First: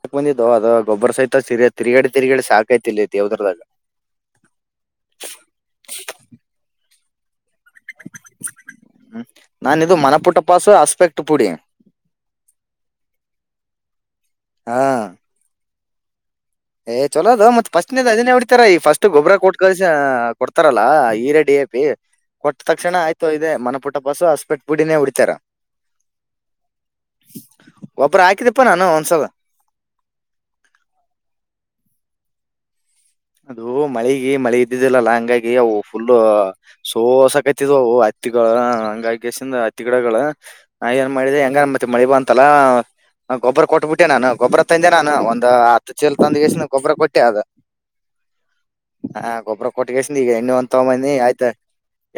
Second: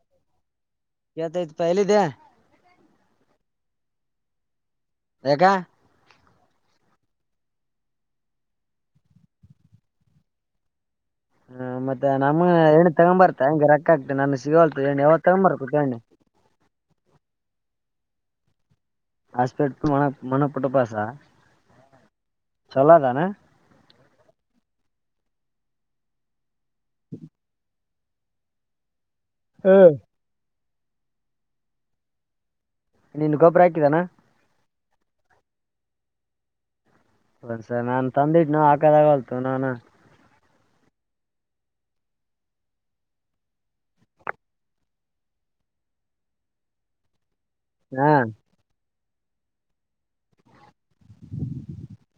ಸಾಕ್ ಬಂದಿದ್ದು ಅದ ಗೊಬ್ಬರ ಸಹಿತ ಸಿ ಕೇಳ್ತೈತ್ ಎಲ್ಲಿದೆ ತಿರುಗಡೆ ತಿರುಗಾಡೆ ಸಾಕೈತಿ ಇಲ್ಲಿ ದೇವದುರ್ಗದ್ಯಗ. ಯಾಕ ಹ್ಮ ನಾನ ಇದು ಮನ ಪುಟ್ಟ ಪಾಸು ಆಸ್ಪೆಕ್ ಹ್ಮ ಮತ್ತೆ ನಮ್ಮ ಎಣ್ಣ ತಗೊ ಬರ್ತ ಹಂಗೆ ರೊಕ್ಕ ಆಗ್ತ ನನ್ ಹಾ ಸಿಗೋಲ್ತ ಎಣ್ಣ ಯಾವತ್ತು ತಗೊ ಬರ್ತಣ್ಣಿ ಏ ಚಲೋ ಅದೋ ದ ಮತ್ ಫಸ್ಟನೆದ್ ಹಿಡಿತಾರ ಈ ಫಸ್ಟ್ ಗೊಬ್ಬರ ಕೊಟ್ ಕಲ್ಸ ಹಾಸ್ಪಿಟ್ಲ್ ಮಣ ಮಣಪುಟ್ಟ ಕೊಡ್ತಾರಲ್ಲ ಪಾಸ ಹಿರೆ ಡಿ ಎ ಪಿ ಕೊಟ್ಟ ಚಲೋ ತಕ್ಷಣ ಅದಾನ ಆಯ್ತು ಇದೆ ಮನ ಪುಟ್ಟ ಪಸು ಹಸ್ಪೆಟ್ ಪುಡಿನೇ ಉಡಿತಾರ [inaudible] ಗೊಬ್ಬರ ಹಾಕಿದಪ್ಪ ನಾನು ಒಂದ್ಸಲ ಹ್ಮ್ ನಿನ್ ಗೊಬ್ಬರ ಅದು ಹಾಕಿದಾನ ಮಳೆಗಿ ಮಳೆ ಇದ್ದಿದಿಲ್ಲಲ್ಲ ಹಂಗಾಗಿ ಅವು ಫುಲ್ಲು ಒಂದ್ಸ ಸೋಸಕತ್ತಿದ್ವು ನಾನ್ ಹತ್ತಿಗಳ ತಂದಿಟ್ನ ಹಾಕದಾಗಲ್ತು ಹಂಗಾಗಿಸಿಂದ ನಾನ ಹತ್ತಿ ಗಿಡಗಳ ನಾ ಏನ್ ಮಾಡಿದೆ ಹೆಂಗ ಮತ್ತ ಮಳಿ ಬಂತಲ್ಲ ಗೊಬ್ಬ್ರ ಕೊಟ್ಬಿಟ್ಟೆ ನಾನು ಗೊಬ್ಬ್ರ ತಂದೆ ನಾನು ಒಂದ ಹತ್ತು ಚೀಲ ತಂದ್ಗಸ ಗೊಬ್ರರ ಕೊಟ್ಟೆ ಅದು. ಹ್ಮ್ ಹಾ ಗೊಬ್ಬ್ರ ಕೊಟ್ಟಿಗಲ್ಸಿನಿ ಈಗ ಎಣ್ಣೆ ಒನ್ ಇನ್ನು ತಗೊಬಂದ್ನಿ ಆಯ್ತಾ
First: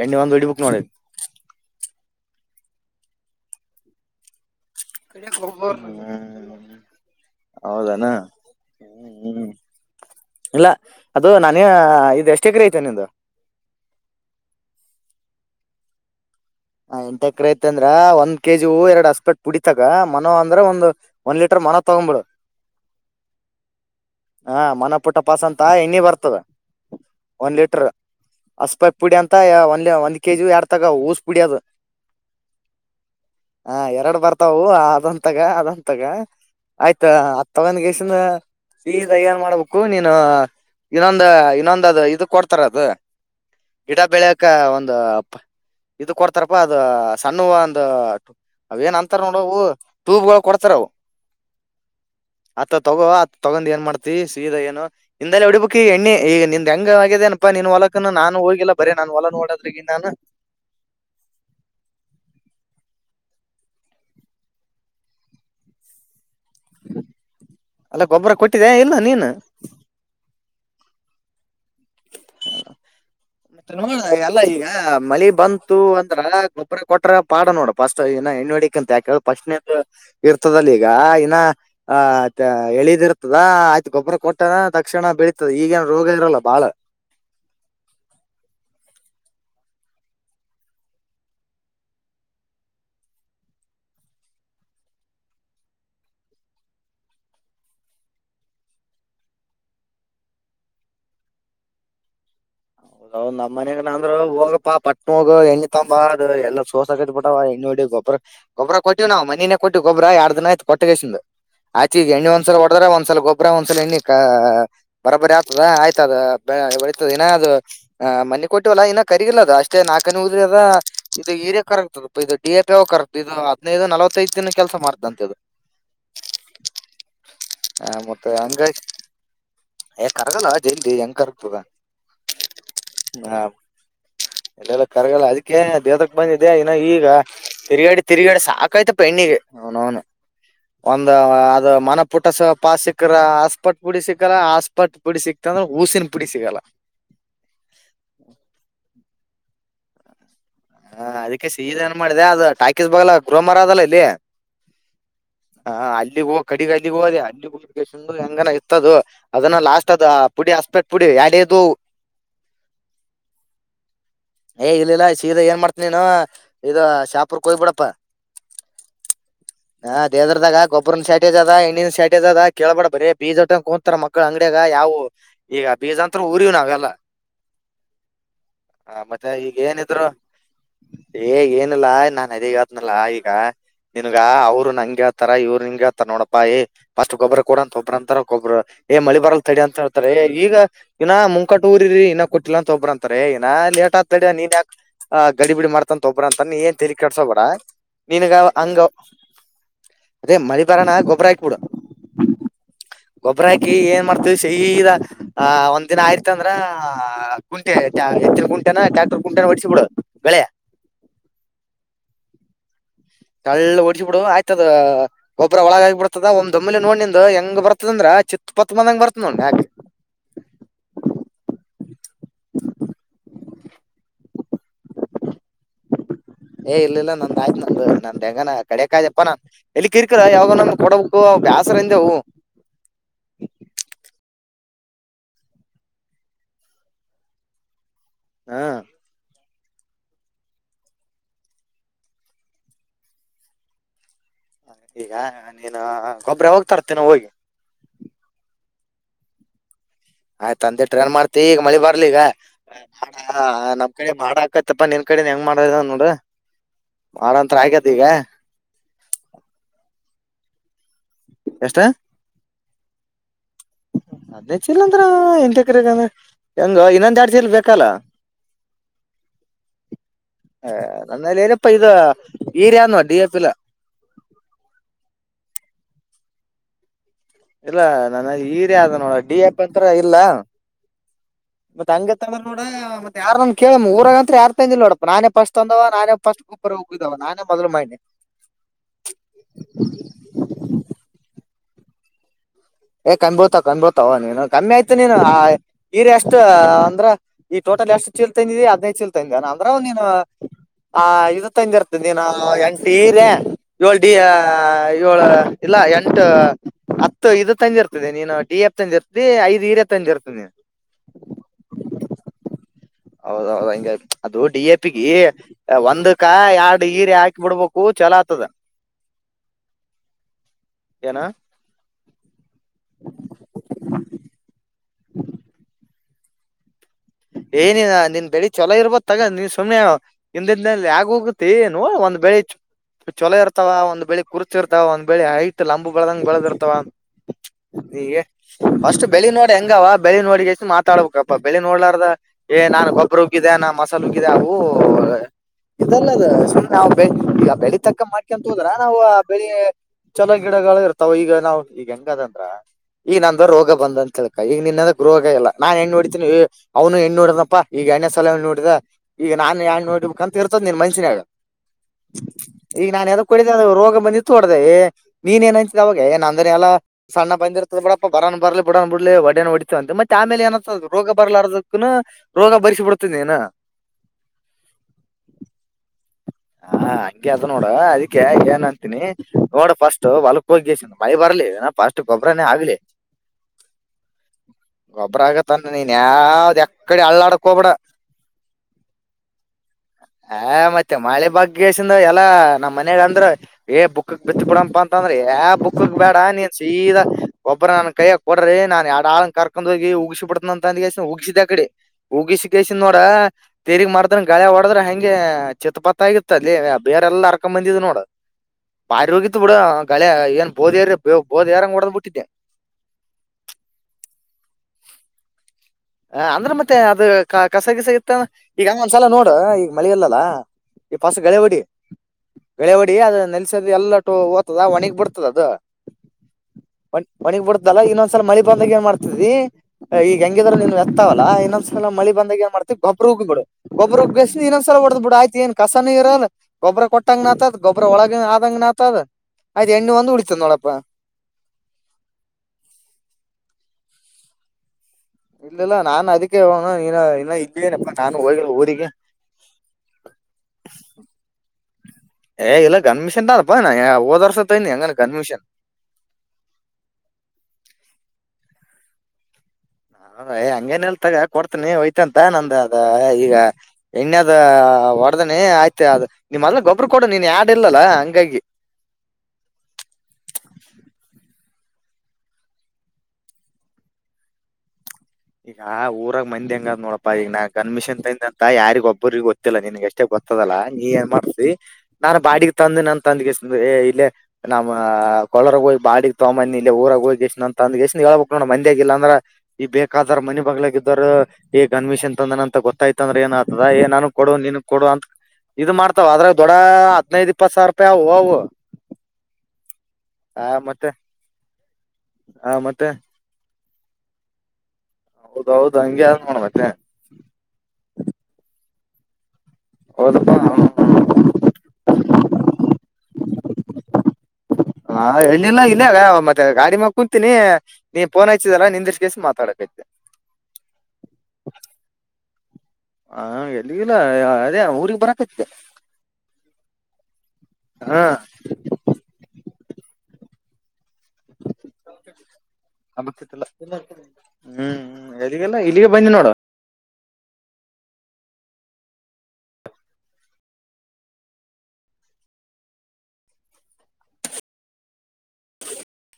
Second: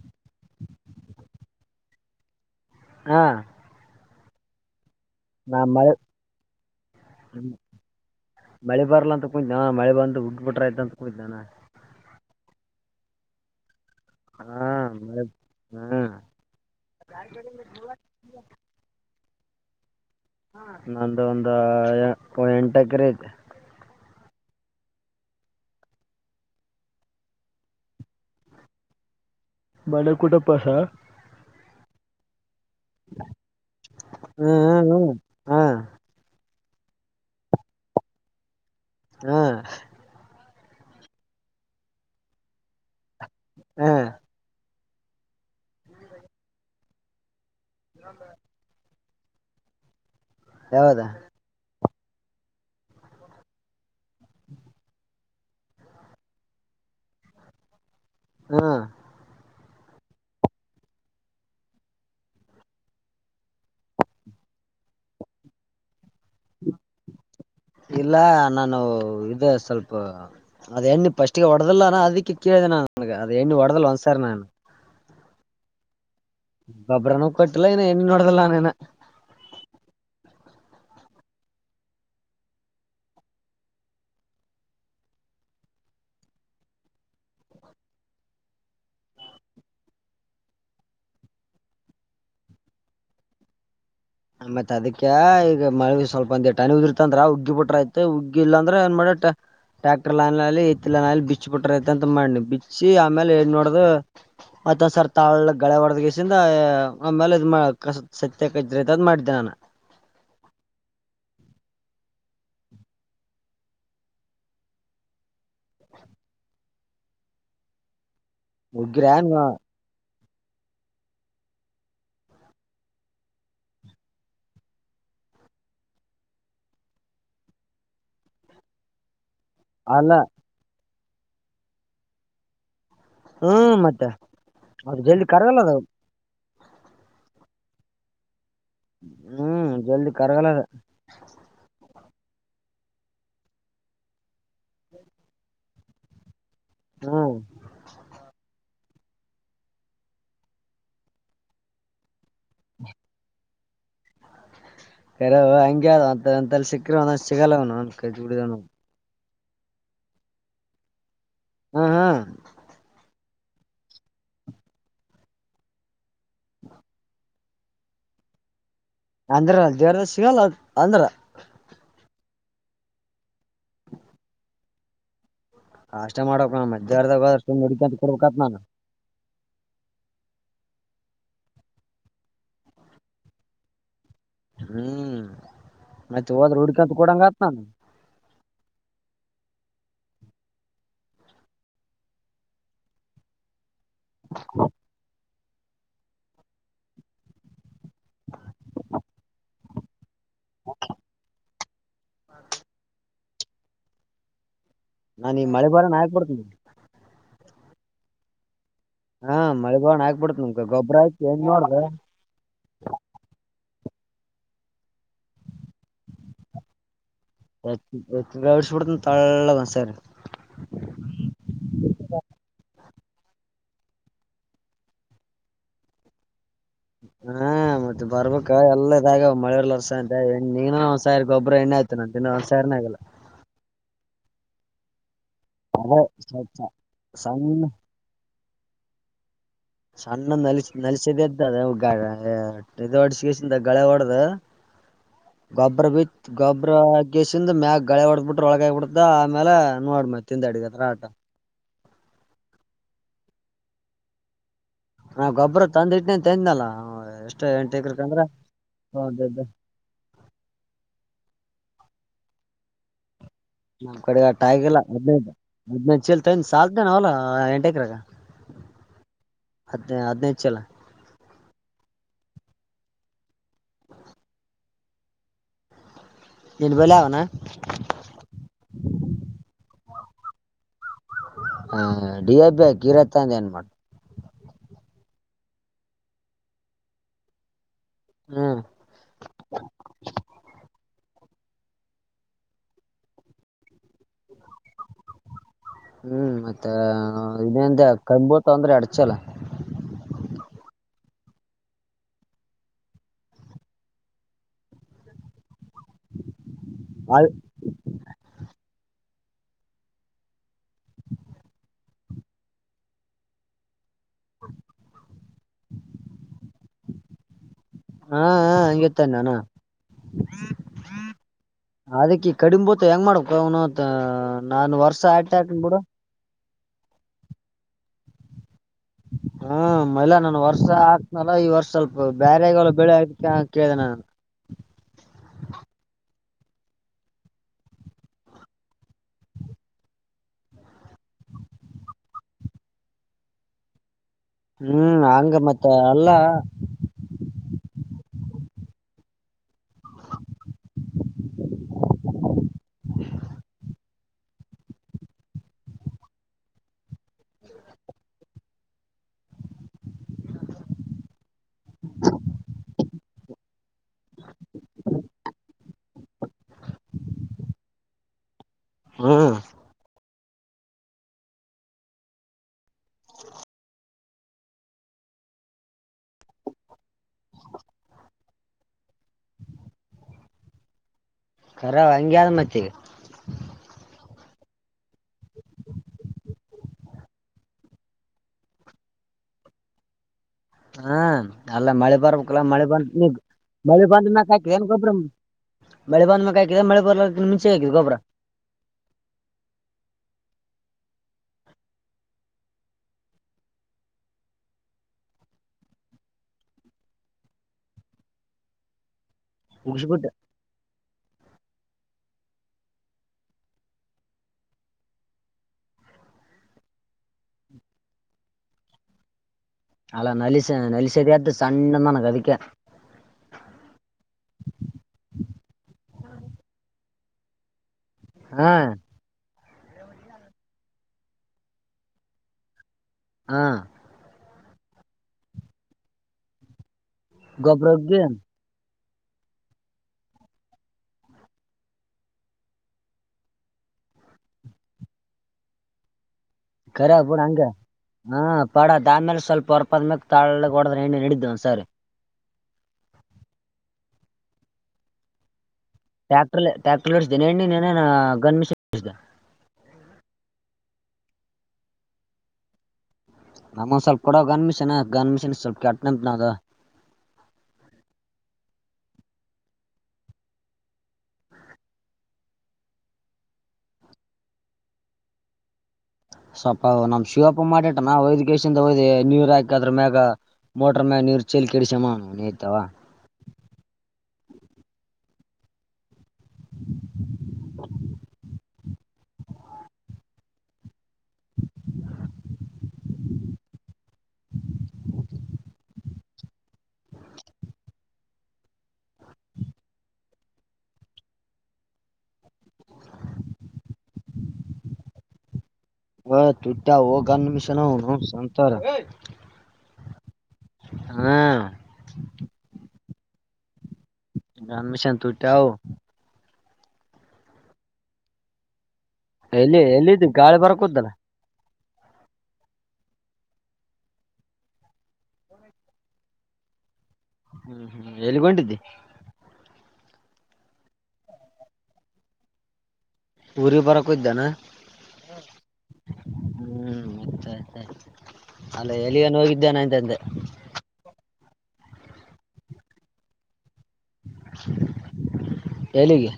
ಎಣ್ಣೆ ಒಂದ್ ಹೋಡಿಬೇಕ್ ನೊಡಿಲ್ಲಿ ಹಾ ನಾ ಮಳೆ ಹ್ಮ ಹೌದಾನ ಮಳೆ ಹ್ಮ ಬರ್ಲ ಅಂತ ಹ್ಮ್ ಕುಂತ ಮಳೆ ಬಂದು ಉಗ್ ಬಿಟ್ರ ಇಲ್ಲ ಆಯ್ತ ಅಂತ ಕುಂತ ಅದು ನಾ ನಾನೇ ಎಷ್ಟ ಎಕ್ರ ಐತ ನಿಂದ ಹಾ ಹ್ಮ್ ಹ ಎಂಟ ಎಕ್ರೆ ಇತ್ತಂದ್ರ ಒಂದ್ ಕೆಜಿ ಹೂ ಎರಡ್ ಹಸ್ಪೆಟ್ ಪುಡಿ ತಗ. ಮನ ಅಂದ್ರೆ ಒಂದು ನಂದು ಒಂದ್ ಒಂದು ಲೀಟರ್ ಮನ ತಗೊಬಿಡು ಎಂಟ ಎಕರೆ ಐತೆ ಹಾ ಮನ ಪುಟ್ಟ ಪಸ್ ಅಂತ ಎಣ್ಣಿ ಬರ್ತದ ಒಂದ್ ಲೀಟರ್ ಹಸ್ಪಕ್ ಪುಡಿ ಅಂತ ಮತ್ತ ಒಂದ ಮಣೆ ಒಂದ್ ಕೆಜಿ ಕುಟಪಾಸ ಎಡ್ ತಗ ಊಸ್ ಬಿಡಿಯೋದು ಹ ಎರಡು ಹ್ಮ್ ಬರ್ತವು ಹ್ಮ್ ಹ್ಮ್ ಅದಂತಗ ಹ್ಮ್ ಅದಂತಗ ಆಯ್ತಾ ಅತ್ತ ತಗಂದ ಗಸಂದ ಈಗ ಏನ್ ಹ್ಮ್ ಮಾಡ್ಬೇಕು ನೀನು ಇನ್ನೊಂದ ಇನ್ನೊಂದ ಅದ ಇದು ಕೊಡ್ತಾರ ಅದ ಹ್ಮ್ ಗಿಡ ಹ್ಮ್ ಬೆಳೆಕ ಒಂ ದ ಇದು ಕೊಡ್ತಾರಪ್ಪ ಅದು ಸಣ್ಣ ಒಂದು ಅವೇನ್ ತ ಅಂತರ ನೋಡ ಅವು ತುಬ್ ಗಳ ಕೊಡ್ತಾರ ಅವು ಯಾವದ ಆತ್ತ ತಗೋ ಆತ್ ತಗೊಂಡ್ ಏನ್ ಮಾಡ್ತಿ ಸೀದಾ ಏನು ಇನ್ನೆಲೆ ಒಡೀಬೇಕ ಎಣ್ಣೆ ಎ ನಿಂದ್ ಹೆಂಗ ಎನಪ್ಪಾ ನೀನ್ ಹೊಲಕ್ಕನ ನಾನು ಹೋಗಿಲ್ಲ ಹ್ಮ್ ಬರೇ ನನ್ ಹೊಲ ನೋಡಲ್ಲ ಆಗಿನ ನಾನ ಅಲ್ಲ ಇಲ್ಲ ಗೊಬ್ಬರ ಕೊಟ್ಟಿದೆ ನಾನು ಇಲ್ಲ ನೀನು ಇದ ಸ್ವಲ್ಪ ಅದ ಎಣ್ಣಿ ಪಸ್ಟಿಗ ಹೊಡ್ದಲ್ಲ ಅದಕ್ಕೆ ಕೇಳ್ದೆ ನಾ ಅದ ಎಣ್ಣಿ ಮತ್ತೆ ಓಡಡಿಲ್ಲ ನೋಡ ವಂದ್ಸಾರ ನಾ ಎಲ್ಲ ಈಗ ಮಳಿ ಬಂತು ರ ಗೊಬ್ಬರ ಕೊಟ್ರ ಗೊಬ್ರನೂ ಪಾಡ ಕೊಟ್ಟಿಲ್ಲ ನೋಡ ಇನ್ನ ಫಸ್ಟ್ ಎಣ್ಣಿ ಇನ ಹೊಡದಲ್ಲ ನಾನ ಎಣ್ಣಹೋಡಿಕ ಅಂತ ಯಾಕೇಳ ಫಸ್ಟ್ ನದ ಇರ್ತದ ಅಲ್ಲಿ ಈಗ ಇನ್ನ ಆ ಎಳಿದ ಇರ್ತದ ಆಯ್ತು ಗೊಬ್ಬರ ಕೊಟ್ಟದ ತಕ್ಷಣ ಬೆಳೀತದ ಈಗೇನ ರೋಗ ಇರಲ್ಲ ಬಾಳ ಆ ಮತ್ತ ಅದಿಕ್ಕ ಈಗ ಮಳವಿ ಸ್ವಲ್ಪ ಹನಿ ಊದಿರ್ತ ಅಂದ್ರ ಇಟ ಉಗ್ಗಿ ಬಿಟ್ರ ಆಯತ್ ಉಗ್ಗಿ ಇಲ್ಲ ಅಂದ್ರ ಏನ್ ಮಾಡ ಟ್ಯಾಕ್ಟರ್ ಲ ಲ್ಯಾನನಲ್ಲಿ ಎತ್ತಿಲ್ಲ ಬಿಚ್ ಬಿಟ್ರೈತೆ ಅಂತ ಮಾಡ್ನಿ ಬಿ ಹೌದ ನಮ್ಮ ಮನ್ಯಗ್ ನಂದ್ರ ಹೋಗಪ್ಪಾ ಮತ್ತೊಂದ್ ಸರ್ ಪಟ್ನ ಹೋಗ ತಾಳ ಎಣ್ಣ ಗಳೆ ತಂಬ ಅದು ಹೊಡದಗಸಿಂದ ಎಲ್ಲ ಸೋಸಕತ್ ಆಮೇಲೆ ಬಿಟ್ಟವ ಇದ್ ಎಣ್ಣ ನೋಡಿ ಗೊಬ್ರ ಸತ್ಯ ಕೈತ್ ಗೊಬ್ರ ಅದ್ ಕೊಟ್ಟನ ಮಾಡಿದ್ದೆ ನಾನು ಮನೀನೆ ಕೊಟ್ಟವ ಗೊಬ್ರ ಯಾಡ ದಿನ ಆಯತ ಕೊಟ್ಟಗಸಿಂದ ಆಚ ಎಣ್ಣಿ ಒಂದ್ಸಲ ಹೊಡದ್ರ ಒಂದ್ಸಲ ಗೊಬ್ಬರ ಒಂದಸಲ ಎಣ್ಣ ಬರಬರ ಆಗ್ತದ ಆಯ್ತದ ಬ ಏನ್ ಅದು ಅ ಮನಿ ಕೊಟ್ಟವಲ್ಲಾ ಇನ ಉಗ್ರ ಏನ್ ಕರಿಗಿಲ್ಲ ಅದ ಅಷ್ಟ ಏನ ಕಣ್ ಊದಿ ಅದ ಇದು ಇರ ಕರತದ ಇದು ಡಿ ಎಫ ಕರಕ್ ಇದ ಹದ್ನೈದು ನಲವತ್ತೈದ ದಿನ ಕೆಲಸ ಮಾಡ್ತ. ಅಂತ್ದ [inaudible] ಹ್ನ ಮತ್ತ ಹಂಗ ಎ ಅಲ್ಲ ಕರಗಲ್ಲ ಜಲ್ದಿ ಹೆಂಗ ಕರಘಟದ ಹ್ಞಾ ಹ್ಮ್ ಮತ್ತೆ ಇಲ್ಲಾ ಅದು ಜಲ್ದಿ ಕರಗಲ್ಲ ಅದಿಕ್ಕೆ ಅದು ದೇವತಕ್ ಬಂದ ದೆ ಇನ ಈಗ ತಿರಗ್ಯಾಡಿ ತಿರಗಾಡ ಸಾಕ ಕೈ ತಪ್ಪ ಎಣ್ಣಿಗ ಹ್ಮ್ ಅವನೌನ ಜಲ್ದಿ ಕರಗಲ್ಲ ಅದು ಒಂದ ಅದ ಮನ ಪುಟ್ಟಸ ಪಾಸಕರ ಆಸ್ಪಾಟ್ ಪುಡಿ ಸಿಕ್ಕಲ್ಲ ಆಸ್ಪಾಟ್ ಪುಡಿ ಸಿಕ್ಕರ ಬುಸ್ಸಿನ ಪುಡಿ ಸಿಗಲ್ಲ. ಹ್ಮ. ಹಾ ಅದಕ್ಕೆ ಸೀದನ್ ಮಾಡದೆ ಅದ ಟಾಕೀಸ್ ಬಗಲ ಗೃಹ ಮರ ಇದಲ ಇಲ್ಲಿ ಕರೆ ಹ ಹಂಗೆ ಅದ ಅಂತ ಅಲ್ಲಿಗು ಅಂತಲ್ಲಿ ಕಡಿಗಲ್ಲಗ ಸಿಕ್ಕ್ರ ಹೋದೆ ಒಂದೊಂದ್ ಸಿಗಲ್ಲ ಅಲ್ಲಿಗ ಅವನು ಅವನ್ ಕೈ [unintelligible] ಹೆಂಗನ ದುಡಿದವನು ಇತ್ತ ಅದು. ಅದನ್ನ ಲಾಸ್ಟ್ ಅದ ಪುಡಿ ಅಸ್ಪೆಟ್ ಪುಡಿ ಎಡೆದು ಹಾ ಹಾ ಏ ಇಲ್ಲಿಲ್ಲ ಸೀದ ಏನ್ ಮಾಡ್ತೀ ನೀನು ಇದು ಶಾಪ್ ಪುರ್ ಕ ಹೋಗ್ಬಿಡಪ್ಪ ಅಂದ್ರ ಆ ದೇವ್ರದ ಸಿಗಲ್ಲ ದೇದ್ರದಾಗ ಗೊಬ್ಬರ ಅಂದ್ರ ಸ್ಯಾಟಿ ಅದ ಎಣ್ಣದ ಸ್ಯಾ ದದ ಕೇಳ್ಬಡ ಬರೇ ಬೀಜಟ್ಟಗ ಹೋತಾರ ಮಕ್ಳ ಅಂಗಡ್ಯಾಗ ಯಾವು ಈಗ ಬೀಜ ಅಷ್ಟೇ ಅಂತ ಊರಿವ್ ಮಾಡಕಣ ಮತ್ತ ನಾವೆಲ್ಲಾ ಯಾರದಾಗೋರ [unintelligible] ಕೊಡ್ಬೇಕತ್ ನಾನ ತ ಈಗ ಏನಿದ್ರು ಏ ಏನಿಲ್ಲಾ ನಾನ್ ಅದೇ ಹೇಳಿತನಲ್ಲ ಈಗ ನಿನಗ ಅವ್ರು ನಂಗ ಹ್ಮ್ ಹೇತರ ಇವ್ರ ಹಿಂಗ ಹೇತಾರ ಮತ್ ನೋಡಪ್ಪಾ ಹೋದ್ರ ಎ ಹುಡ್ಕಂತ ಫಸ್ಟ್ ಕೊಡಂಗತ್ ಗೊಬ್ಬ್ರ ಕೂಡ ನಾನು ಅಂತ ಒಬ್ರ ಅಂತಾರ ಗೊಬ್ಬರ ಏ ಮಳಿ ಬರಲ್ ತಡಿ ಅಂತ ಹೇಳ್ತಾರ ಎ ಈಗ ಇನ ಮುಂಕಟ್ಟ ಊರಿರಿ ಇನ್ನ ಕೊಟ್ಟಿಲ್ಲ ಅಂತ ಒಬ್ಬರ ಅಂತಾರ ಎ ಇನಾ ಅಟ ತಡ ನೀನ್ಯಾಕ್ ಗಡಿ ಬಿಡಿ ಮಾಡ್ತಾನಂತ ಒಬ್ಬನ ಅಂತಾನ ಏನ್ ತಲಿ ಕೆಡಸ್ಕೊಬೇಡ. ನೀನಗ ಹಂಗ ಅದೇ ಮಳಿ ಬರಾನ ಗೊಬ್ಬರ ಹಾಕಿಬಿಡ. ಗೊಬ್ಬರ ಹಾಕಿ ಏನ್ ಮಾಡ್ತ ಸಿದ ನಾನ್ ಆ ಈ ಮಳಿ ಒಂದ ಬರನ ದಿನ ಆಯ್ತ ಹಾಕ್ಬಿಡ್ತೀನಿ ಅಂದ್ರ ಗುಂಟಿ ಟ್ಯಾ ಎತ್ತಿನ ಕುಂಟೆನ ಟ್ಯಾಕ್ಟರ್ ಹಾ ಕುಂಟೆನ ಹೊಡ್ಸಿ ಮಳೆ ಬಿಡು ಬವಣ ಗಳೆ ಹಾಕ್ಬಿಡತನ ಗೊಬ್ಬರ ಆಯ್ತಿು ಏನ್ ಮಾಡ್ದ ತೆಳ್ಳಗ ಹೊಡಸಬಿಡು ಆಯ್ತದ ಗೊಬ್ರ ಒಳಗ ಹಾಕಿ ಬಿಡ್ತದ ಒಂದ ಓಮ್ಮೇಲ ನೋಡ ನಿ ದ ಹೆಂಗ ಬರ್ತದಂದ್ರ ಚಿತ್ಪತ್ ಬಿಡ್ತೀನಿ ಬಂದಂಗ ಬರ್ತದ ನೋದ ತಳ್ಳಗ್ ಮ್ಯಾಗ ಒಂದ್ಸರಿ [inaudible] ಏ ಇಲ್ಲಿಲ್ಲ ನಂದ್ ಹಾ ಆಯ್ತ್ ನಂದು ಮತ್ತ ನಂದ್ ಬರ್ಬೇಕ ಹೆಂಗನ ಎಲ್ಲ ಕಡ್ಯಕಾಯ್ದಪ್ಪ ಇದಾಗ ನಾನ್ ಮಳೆಯರಲ ಎಲ್ಲಿ ಕಿರಿಕಿರ [unintelligible] ಯಾವಾಗ ನಮ್ ನೀನ ಹೋ ಕೊಡಬೇಕು ಒಬ್ರ ಬ್ಯಾಸರ ಎಣ್ಣೆ ಆಯ್ತ ನ ಹಿಂದೆವು ಇನ್ನ ಒಂದ್ ಸಾರನ ಆ ಅದ ಸಚ್ಚ ಸಣ್ಣ ಹ [unintelligible] ಸಣ್ಣ ನಲಸದ ಇದ್ದ ಉಕಡರಂಗ ರೆಸಾರ್ಟ್ ಸಿಟಿನಿಂದ ಗಳೆ ಹೊಡದ ಈಗ [unintelligible] ನೀನ್ ಗೊಬ್ಬರ ಬಿತ್ತ ಗೊಬ್ಬ್ರ ಯಾವಾಗ ಗೊಬ್ಬರ ತರ್ತೀನ ಹೋಗಿ ಹಾಕಿಸಿಂದ ಮ್ಯಾಗ [unintelligible] ಗಳೆ ಹೊಡದಬಿಟ್ಟರ ಒಳಗಾಯಿ ಬಿಡುತ್ತಾ ಆಮೇಲ [unintelligible] ಆಯ್ತ ತಂದ ಇಟ್ರ ಏನ್ ಮಾಡ್ತಿ ಈಗ ಮಳಿ ಬರ್ಲಿಗ ಹ ನಮ್ಮ ಕಡೆ ಮಾಡ [unintelligible] ಸಾಕಾಯ್ತ್ರಪ್ಪ ನಿನ್ ನಾ ಕಡಿನ ಹೆಂಗ ಗೊಬ್ಬ್ರ ಮಾಡದ ತಂದ್ ನೋಡ ಇಟ್ನಿ ಅಂತ ಅಂದ್ನಲ್ಲ ಮಾಡ ಅಂತೂರು ಆಗೈತಿ ಈಗ [unintelligible] ತಗೊಂಡಿದ್ದೆ. [unintelligible] ಎಷ್ಟ [unintelligible] ನಮ್ಮ ಕಡೇ ಅಟ್ಟ ಹದ್ನೈದು ಚೀಲ ಆಗಿಲ್ಲ ಅಂದ್ರ ಹದಿನೈದ ಎಂಟ ಎಕರೆಗ ಹದಿನೈದ ಚೀಲ್ ತಂದೆ ಹೆಂಗ ಸಾಲತ್ತವ ಅವಲ್ಲ ಎಂಟ ಎಕರೆಗ [unintelligible] [unintelligible] ಹ ನಂದಲ್ಲೇನಪ್ಪ ಇದ [unintelligible] ಈರೇನು ಡಿ ಎಫ್ ಇಲ್ಲ [unintelligible] ನಿನ್ನ ಬಾಲ ಅವನ [unintelligible] ಇಲ್ಲ ನನಗ ಈರೈ ಅದನ ಡಿ ಎಫ್ ಅಂತ್ರೂ ಇಲ್ಲ [unintelligible] ಮತ್ತ ಡಿ ಅಂಗತ್ಂದ್ರ ಎ ನೋಡ ಪಿ ಕೀರ ಮತ್ತೆ ತಂದ ಯಾರ ಏನ್ ಒಂದ್ ಮಾಡ ಕೇಳ ಊರಾಗ [unintelligible] ತ್ರ ಯಾರ್ ಪೇಗಿಲ ಓಡಬೇಕ್ ನಾನೇ ಫಸ್ಟ್ ವನ್ ನಾನೇ ಫಸ್ಟ್ ನಂಬರ್ ಹುಟ್ಟಿದವನು ನಾನೇ ಮೊದಲ ಮೈ [unintelligible] ಹೂ [unintelligible] ಏ ಕನ್ ಬೆಳ್ತಾವ್ ಕನ್ ಬೆಳ್ತಾವ್ ನೀನ [unintelligible] ಕಮ್ಮಿ ಆಯ್ತ ನೀನ ತೀರ ಹ್ಮ್ ಎಷ್ಟ ಮತ್ತ ಅಂದ್ರ ಈ ಇದಿಂದ ಟೋಟಲ್ ಎಷ್ಟು ಚೀಲ ಕಂಬೋತ ತಂದಿದ್ದಿ ಅಂದ್ರೆ ಹದನೈದ ಚೀಲ ಅಡ್ಚಲ ತಂದಿದ್ದಿ ಏನ್ [unintelligible] ಅಂದ್ರವ ನೀನ್ [unintelligible] ಆ ಇದು ತಂದಿರತಿ ನೀನು ಎಂಟ ಈರೆ ಏಳ್ ಡಿಯ ಏಳ [unintelligible] ಇಲ್ಲ ಎಂಟು ಹಾ ಹತ್ತು ಇದು [unintelligible] ಗೊತ್ತಿದೆ ನೀನು ಡಿ ಎಫ ತಂದಿರ್ತಿ ಐದು ಇರಾ ತಂದಿರ್ತಿ ನೀನ್ [unintelligible] ಹೌದ ಹೌದ ಹಂಗೆ ಅದು ಡಿ ಎಪಿ ಗಿ [unintelligible] ಏ ಒಂದಕ್ಕ ಎರಡು ಈರೇ ಹಾಕಿ ಬಿಡಬೇಕು ಚಲೋ ಹಾ ಆಗ್ತದ [unintelligible] ಹಂಗೆ ತಾನೆ ನಾನು [unintelligible] ಅದಕ್ಕೆ ಈಗ ಕಡಿಮೆ ಬೆಳ್ತದ ಹೆಂಗ್ ಮಾಡ್ಬೇಕು ಅವನು ಅತ ನಾನ ವರ್ಷ ಸಾಟಿ ಆತ ಬುಡ [unintelligible] ಏನ್ ಇದ ನೀನ್ ಬೆಳಿಗ [unintelligible] ಚೊಲೋ ಇರಬೋತ್ ತಗ ನೀ ಹಾ ಸುಮ್ನೆ ಇರು ಮಲ್ಲ ನನ್ ಹಿಂದಿನ ವರ್ಷ ದಿನದಲ್ಲಿ ಆಗ ಆತ್ನಲ್ಲ ಈ ಹೋಗುತ್ತೆ ವರ್ಷ ಏನು ಸ್ವಲ್ಪ ಒಂದ್ ಬೆಳೆ ಚೋ ಬ್ಯಾರೆಗಳು ಬೆಳೆ ಚೊಲೋ ಹಾಕ ಇರತ್ತ [unintelligible] ಇರ್ತವ ಕೇಳ್ದ ನಾನು ಒಂದ್ ಬೆಳಿ ಕುರ್ಚಿರ್ತವ ಒಂದ್ ಬೆಳಿ ಹೈಟ್ ಲಂಬ ಬೆಳದಂಗ ಬೆಳೆದಿರ್ತವ [unintelligible] ಏ ಏ ಪಸ್ಟ್ ಬೆಳಿ ನೋಡ ಹೆಂಗವ ಬೆಳಿ ನೋಡ ಕ್ಯಾಸ್ ಮಾತಾಡ್ಬೇಕಪ್ಪ ಬೆಳಿ ನೋಡ್ಲಾರ [unintelligible] ಅದ ಏ ನಾನ್ ಗೊಬ್ಬರು ಉಗಿದೇ ನಾನ್ ಮಸ್ [unintelligible] ಕಲ್ಲ ನುಂಗಿದೆ ಅವು ಹ್ಮ್ ಹಂಗ ಮತ್ತ ಅಲ್ಲ ಇದಲ್ಲದ ಸುಮ್ನ ಅವ ಬೆಕ್ಕು ಆ ಬೆಳಿ [unintelligible] ತಕ್ಕ ಮಾಡ್ಕೊಂತ ಹೋದ್ರ ನಾವು ಬೆಳಿ [unintelligible] ಚಲೋ ಗಿಡಗಳು ಇರ್ತಾವ ಈಗ ನಾವು ಈಗ ಹೆಂಗ ಅದಂದ್ರ [unintelligible] ಈಗ ನಂದ ರೋಗ ಬಂದಂತ ತಿಳ್ಕ ಈಗ ನಿನದ ರೋಗ ಇಲ್ಲ ನಾನ್ ಎನ್ನಿ ನೋಡತೀನಿ ಏ [unintelligible] ಅವನು ಎನ್ನಿ ನೋಡಿದನಪ್ಪಾ ಈಗ ಎರಡನೇ ಸಲ ಎನ್ನಿ ಹೋಡಿದ ಈಗ ನಾನ್ ಯನಾ ಹೋಡ್ಬೇಕ್ಂತ ಇರ್ತದ್ ನೀನ್ ಮನಸ್ಸಿನ್ಯಾಗ [unintelligible] ಈಗ ನಾನ್ ಎದಕ್ಕ ಕುಡಿತಿನಿ ಅಂದ್ರೆ ರೋಗ ಬಂದಿತ್ತು ಹೊಡದೇ ನೀನ್ ಏನ್ಂತಿದಿದೆ ಅವಾಗ ನಂದ ಏನ್ ಎಲ್ಲ [unintelligible] ಹ ಸಣ್ಣ ಬಂದಿರ್ತದೆ ಬಿಡಪ್ಪ ಬರನ್ ಬರ್ಲಿ ಬಿಡನ್ ಬಿಡ್ಲಿ ಹ್ಮ್ ಒಡೆನ್ ಹೊಡತಿವಂತ ಮತ್ತೆ ಆಮೇಲೆ ಏನಂತ ರೋಗ ಬರ್ಲಾರ್ದ [unintelligible] ನೀನ್ ರೋಗ ಭರಿಸಿ ಬಿಡತಿ ನೀನ್ [unintelligible] ಹಾ ಹಂಗೆ ಅದ ನೋಡ ಅದಿಕ್ಕೆ ಏನ್ ಅಂತೀನಿ ನೋಡ ಫಸ್ಟ್ ಹೊಲಕ್ ಹೋಗ್ಯಾಸ [unintelligible] ಮಳಿ ಬರಲಿ ಖರ ಪಸ್ಟ್ ಹಂಗೆ ಗೊಬ್ಬರ ಆದ ನೇ ಮತ್ತ ಈಗ ಆಗಲಿ [unintelligible] ಗೊಬ್ಬರ ಆಗತ್ತನ್ ನೀನ್ ಯಾವ್ದ ಎಕ್ಕಡೆ ಅಳ್ಳಾಡಕಹೋಗಬ್ಯಾಡ್ [unintelligible] ಹಾ [unintelligible] ಏ ಮತ್ತೆ ಹಾ ಮಳೆ ಅಲ್ಲ ಬಾಗಸಿಂದ ಮಳೆ ಎಲ್ಲಾ ಬರ್ಬೇಕಲ್ಲ ಮಳೆ ನಮ್ಮ ಬಂದ ಮನ್ಯಾಗ ನೀ ಅಂದ್ರ ಏ ಮಳಿ ಬಂದ ಬುಕ್ಕ್ ಮ್ಯಾಕ್ ಬಿತ್ ಹಾಕಿದ ಏನ್ ಬೀಡಪ್ಪ ಗೊಬ್ರ ಅಂತಂದ್ರ ಏ [unintelligible] ಬುಕ್ಕಕ್ ಮಳಿ ಬೇಡ ಬಂದ ಮ್ಯಾಕ್ ನೀನ್ ಹಾಕಿದ ಮಳಿ ಸೀದ ಬರ್ಲಕ್ಕ ಮುಂಚೆ ಒಬ್ಬರ ಹಾಕಿದ ನನ್ ಗೊಬ್ರ ಕೈಯ್ಯಗ ಕೊಡ್ರರಿ ನಾನ್ ಎಡಾ ಆಳನ್ ಕರ್ಕೊಂದ ಹೋಗಿ ಉಗಿಸಿ ಬಿಡ್ತ [unintelligible] ನನ್ ತಂದಗ್ಯಾಸ್ ಉಗಸಿದ ಅಕಡಿ ಉಗಸಿ ಕ್ಯಾಸ ನೋಡ ತಿರಿಗಿ ಮಾಡ್ದ್ರ ಗಳೆ ಹೊಡದ್ರ ಹಂಗೆ [unintelligible] ಚಿತ್ತಪತ್ತ ಆಗಿತ್ತ ಅಲ್ಲಿ ಬೇರೆಲ್ಲ ಹರ್ಕೊ ಬಂದಿದ್ದೆ ನೋಡ. [unintelligible] ಮಾರಿ ರೋಗ ಇತ್ತು ಬಿಡು ಗಳೇ ಉಗ್ಸಬಿಟ್ಟು ಏನ್ ಬುದಿ ಹರಿ [unintelligible] ಯೋ ಬೋದಿ ಹರಿ ಹಂಗ್ ಹೊಡೆದು ಬಿಟ್ಟಿದ್ದೆ. [unintelligible] ಹ ಅಂದ್ರೆ ಮತ್ತೆ ಅದ ಕಸಗ ಸಗುತ್ತ ಈಗ ಒಂದ್ಸಲ ನೋ ಈಗ ಅಲ್ಲ ಮಳೆಯಲ್ಲಲ್ಲ ನಲಿಸ ಈ ನಲಿಸದ ಪಸ್ ಎದ್ದು ಗಳೆ ಹೊಡಿ ಸಣ್ಣ ನನಗ ಅದಕ್ಕೆ ಬೆಳೆ ಹೊಡಿ ಅದ ನೆಲ್ಸಲ್ಲಿ ಎಲ್ಲ ಓ್ತದ ಒಣಿಗ್ ಬಿಡ್ತದ ಅದು ಹ ಮಣಿಗ್ ಬಿಡತಲ್ಲ ಇನ್ನೊಂದ್ಸಲ ಮಳಿ ಬಂದಾಗ ಏನ್ ಮಾಡ್ತಿದ್ ಈ ಗಂದ್ರ ಎತ್ತತವಲ್ಲ ಇನ್ನೊ್ಸಲ ಮಳಿ ಬಂದಾಗ ಏನ್ ಮಾಡ್ತಿವಿ ಗೊಬ್ಬರುಗಿಗಳು ಹಾ ಗಬ್ಬರುಗ್ಗ ಇನ್ನೊಂದಸಲ ಹೊಡ್ ಬಿಡ್ ಆಯ್ತ ಏ ಕಸ ಇರಲ್ಲ ಗೊಬ್ಬರ ಕೊಟ್ಟಂಗ್ತತ್ ಗೊಬ್ರ ಒಳಗೆ ಆದದಂಗ್ ತದ ಅಯದು ಎಣ್ಣು ಒಂದು ಉಳಿತ ನೋಡಪ್ಪ ಹ ಇಲ್ಲಿಲ್ಲ ನಾನ್ ಅದಕ್ಕೆ ಹೋಗ ನೀ ಕರೆ ಬಿಡ ಇಲ್ಲ ಹಂಗ ಇದ್ೇನೆ ಹಾ ಪಡತ್ ಆಮೇಲೆ ಸ್ವಲ್ಪ ಹೊರಪಾದ್ಮೇಾಗ ತಾಳ ಹೊಡ್ರ ಎಣ್ಣೆ ನಡಿದ್ದ ಒ ಸರಿ ಏ್ಲ್ಲ ಕನ್ಮಿಷನ್ ತಾನೆಪ್ಪೋ ಹವದ ವರ್ಷದ ತ ಎಂಗ ಕನ್ಮಿಷನ್ ಟ್ಯಾಕ್ಟರ್ ಟ್ಯಾಕ್ಟರ್ ಹಸ್ಿದೇನೆ ನ ಗನ್ ಮಿಷಿನ್ ಹೌದಯ ಹಂಗೇನ್ ಎಲ್ತಗ ಕೊಡ್ತನಿ ಹೊಯ್ತ ಅಂತ ನಂದ ಅದ ಈಗ ನಮಗ್ ಸ್ವಲ್ಪ ಕೊಡೋ ಎಣ್ಣದ ಗನ್ ಮಿಷನ್ ಗನ್ ಮಿಷನ್ ಹೊಡದನೆೆ ಸ್ವಲ್ಪ ಆಯ್ತ ಕೆಟ್ಟನಂತ ಅದು ನಾದ ನಿಮ್ ಅದ ಗೊಬ್ಬ್ರ ಕೊಡು ನೀನ್ ಆಡ್ ಇಲ್ಲಲ್ಲ ಹಂಗಾಗಿ [inaudible] ಆಾ ಊರಾಗ ಮಂದಿ ಸ್ವಲ್ಪ ಹೆಂಗ ಅ್ ನಮ್ ನೋಡಪ್ಪ ಈಗ ನಾ ಶಿವಪ್ಪ ಮಾಡಿಟ್ಟನ ಕನ್ಮಿಷನ್ ತಂದ ಒಯ್ದ್ ಅಂತ ಕೇಸಿಂದ ಒಯ್ದ್ ಯಾರಿಗ ಒಬ್ಬ್ರಗ ನೀರ್ ಹಾಕಿ ಗೊತ್ತಿಲ್ಲ ಅದ್ರ ನಿನ್ಗೆ ಮ್ಯಾಗ ಅಷ್ಟೇ ಗೊತ್ತದಲ್ಲ ಮೋಟ್ರ ನೀ ಮ್ಯಾಗ ಏನ್ ನೀರ್ ಚೀಲ್ ಮಾಡ್ತವಿ ಕೆಡಿಸಮ ನಾನ ಬಾಡಿಗೆ ನೇಯ್ತಾವ ತಂದು ನನ್ ತಂದಗೆ ಇಲ್ಲೇ ನಮ್ಮ ಕೊಳರ್ಗ್ ಹೋಗಿ ಬಾಡ ತೊ ಮಂದಿ ಇ ಊರ ಹೋಗಿ ಎಷ್ಟ ಅಂತ ಅ ಎಷ್ಟ ಹ ಹೇಳಬೇಕು ನೋಡ ಮಂದಿಾಗಗಲ್ಲ ಅಂದ್ರ ಈ ಬ ಯಾದ ಮನಿ ಬಗ್ಳಾಗ ಇದರು ಏಗ್ ಅನ್ಮಿಷನ್ಂತಂದನ ಅಂತ ಗೊತ್ತಾಯ್ತಂದ್ರ ಏನ್ ಆತದ ಏ ನಾನು ಕೊಡು ನೀನ್ಕ್ ಕೊಡು ಅಂತ ಇದು ಮಾಡ್ತಾವ ಅದ್ರಾಗ ದೊಡ್ಡ ಹದನೈದ್ ಇಪ್ಪತ್ ಸಾವಿರ ರೂಪಾಯಿ ಅವು ಅವು ಆಾ ಮತ್ತೆ ಆ ಮತ್ತೆ ಹೌದೌದು ಹಂಗೆ ಹ ಅದ್ ನೋಡ ಮತ್ತೆ ತುಟಾ ಗನ್ಮಷ ನನು ಸಂತರ ಹೌದಪ್ಪ ಹಾ ಗನ್ ಮಿಷನ್ ಹಾ ತುಟ್ಟಾವು ಎಣ್ಣೆಲ್ಲ ಇದಾಗ ಮತ್ತೆ ಗಾಡಿ ಮ ಕುಂತೀಿನಿ ನೀನ್ ಫೋನ್ ಆಯ್ತಿದಲ್ಲಾ ನಿಂದಿ ಎಲ್ಲಿ ಎಲ್ಲಿದ್ದು ಗಾಳಿ ಬರಕೂುದದ್ದಲ್ಲ ಹಾ ಎಲ್ಲಿಗಿಲ್ಲ ಅದೇ ಊಗ್ ಬರಕೆ ಹ್ಮ್ ಹ್ಮ್ ಎಲ್ಲಿಗೊಂಡಿದ್ದಿ [inaudible] ಊರಿಗೆ ಹ್ಮ್್ಮ ಬರಕೂದ್ದಾನ ಎಿಗೆಲ್ಲ ಇಲ್ಲಿಗೆ ಬನ್ನಿ ನೋಡ ಹ್ಮ್ ಮತ್ತೆ ಅಲ್ಲ ಎಲ್ಲಿಗನ್ ಹೋಗಿದ್ದೇನೆ ಅಂತೆಂತೆ ಎಲ್ಲಿಿಗೆ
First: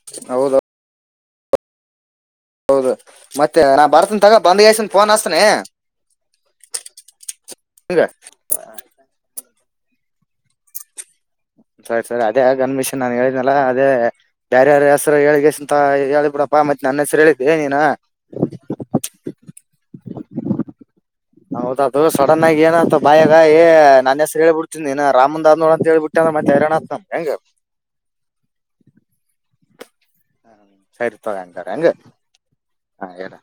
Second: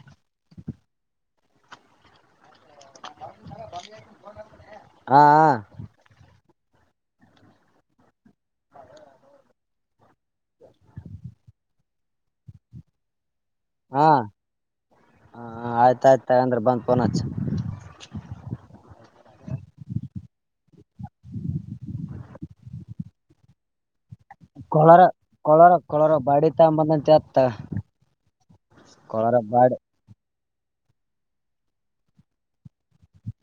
ಹೌದು ಮತ್ತೆ ನಾ ಬರ್ತನ್ ತಗ ಬಂದ್ಗಸನ್ ಫೋನ್ ಹಾ ಹಸ್ತನನೆ ಹಗೆ ಸರಿ ಸರಿ ಅದೇ ಆ ಅನ್ಮಿಷನ್ ನಾನ್ ಹೇಳ ಲ್ಲಾ ಅದೇ ಹಾ ಬಾರ್ಯಾರ ಹೆಸರು ಹಾ ಹೇಳಿಗೆಂತ ಆಯ್ತಾಯ್ತ ಹೇಳ ತಗಂದ್ರ ಬಿಡಪ್ಪಾ ಮತ್ತೆ ನನ್ನ ಹೆಸರು ಹೇಳಿದಿ ನೀನು ಹ ಹೌದ ಅದು ಸಡನ್ ಆಗಿ ಏನಂತ ಬಾಯಾಗ ಏ ನನ್ ಕೊಳಾರ ಹೇಳ್ಬಿಡ್ತೀಿಏ ರಾಮಂದ ನೋಡ ಕೊಳಾರ ಕೊಳಾರ ಅಂತೇಳ್ಬಿಟ್ಟ ಅ ಮತ್ತೆ ತೈರಾರಾಣ್ತ ಹೆಂಗ ಕಲಾರಬಡ್ ಸರಿ ತಗಂತಾರೆ ಹೆಗೆ ಹಾ ಹೇಳಲ್ಲ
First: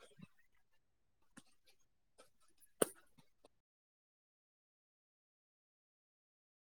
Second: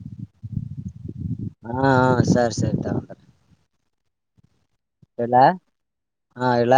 ಹಾ ಹಾ ಸರಿ ಸರಿ ತಗೊತಾರೆ ಎಲ ಹಾ ಎಳ